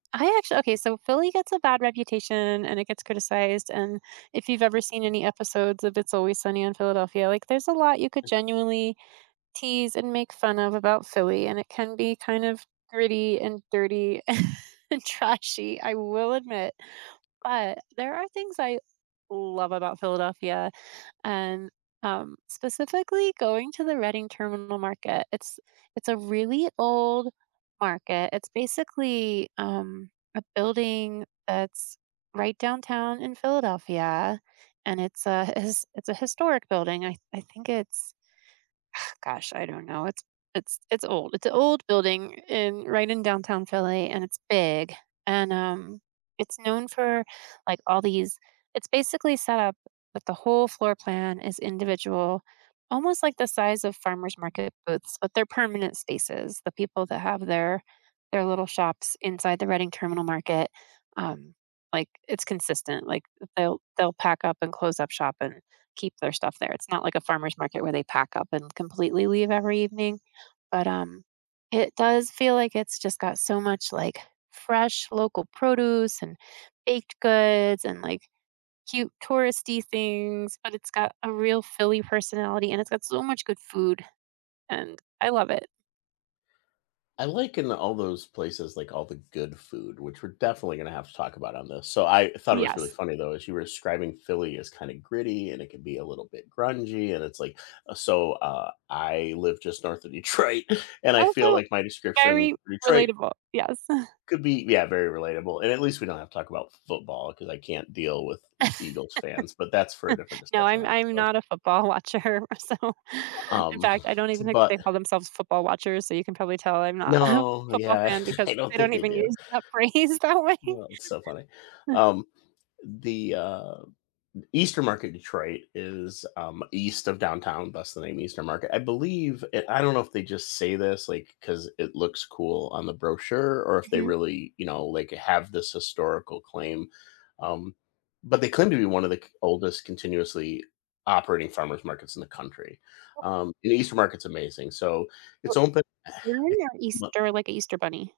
I actually okay, so Philly gets a bad reputation and it gets criticized and if you've ever seen any episodes of It's Always Sunny in Philadelphia, like there's a lot you could genuinely tease and make fun of about Philly, and it can be kind of gritty and dirty and trashy, I will admit, but there are things I love about Philadelphia and, um, specifically going to the Reading Terminal Market. It's it's a really old market, it's basically, um, a building that's right downtown in Philadelphia and it's a it's it's a historic building. I I think it's gosh, I don't know, it's it's it's old. It's a old building in right in downtown Philly and it's big and, um, it's known for, like, all these it's basically set up but the whole floor plan is individual, almost like the size of farmers' market booths, but they're permanent spaces, the people that have their their little shops inside the Reading Terminal Market, um like, it's consistent, like they'll they'll pack up and close up shop and keep their stuff there. It's not like a farmer's market where they pack up and completely leave every evening, but, um, it does feel like it's just got so much, like, fresh local produce and baked goods and, like, cute touristy things, but it's got a real Philly personality and it's got so much good food and I love it. I like in all those places, like all the good food, which we're definitely gonna have to talk about on this. So I thought it was really Yes. funny though, as you were describing Philly is kinda gritty, and it could be a little bit grungy, and it's, like uh, so, uh, I live just north of Detroit, and I feel Also like my description very Detroit relatable, yes. could be, yeah, very relatable, and at least we don't have to talk about f football, 'cause I can't deal with E Eagles fans, but that's for a different No, discussion, I'm I I'm suppose. not a football watcher, so, U in um, fact, I don't even think they but call themselves football watchers, so you can probably tell I'm not a No, football yeah, fan I because don't they think don't they even do. use that phrase that way. Well, it's so funny. Um, the, uh, E Eastern Market in Detroit is, um, east of downtown, that's the name Eastern Market. I believe it I don't know if they just say this like 'cause it looks cool on the brochure, or if they Mhm. really, you know, like, have this historical claim, um, but they claim to be one of the c oldest continuously operating farmers' markets in the country. [unintelligible] Um, and the Eastern Market is amazing, so Oh it's open I [unintelligible] ma Easter like a Easter bunny.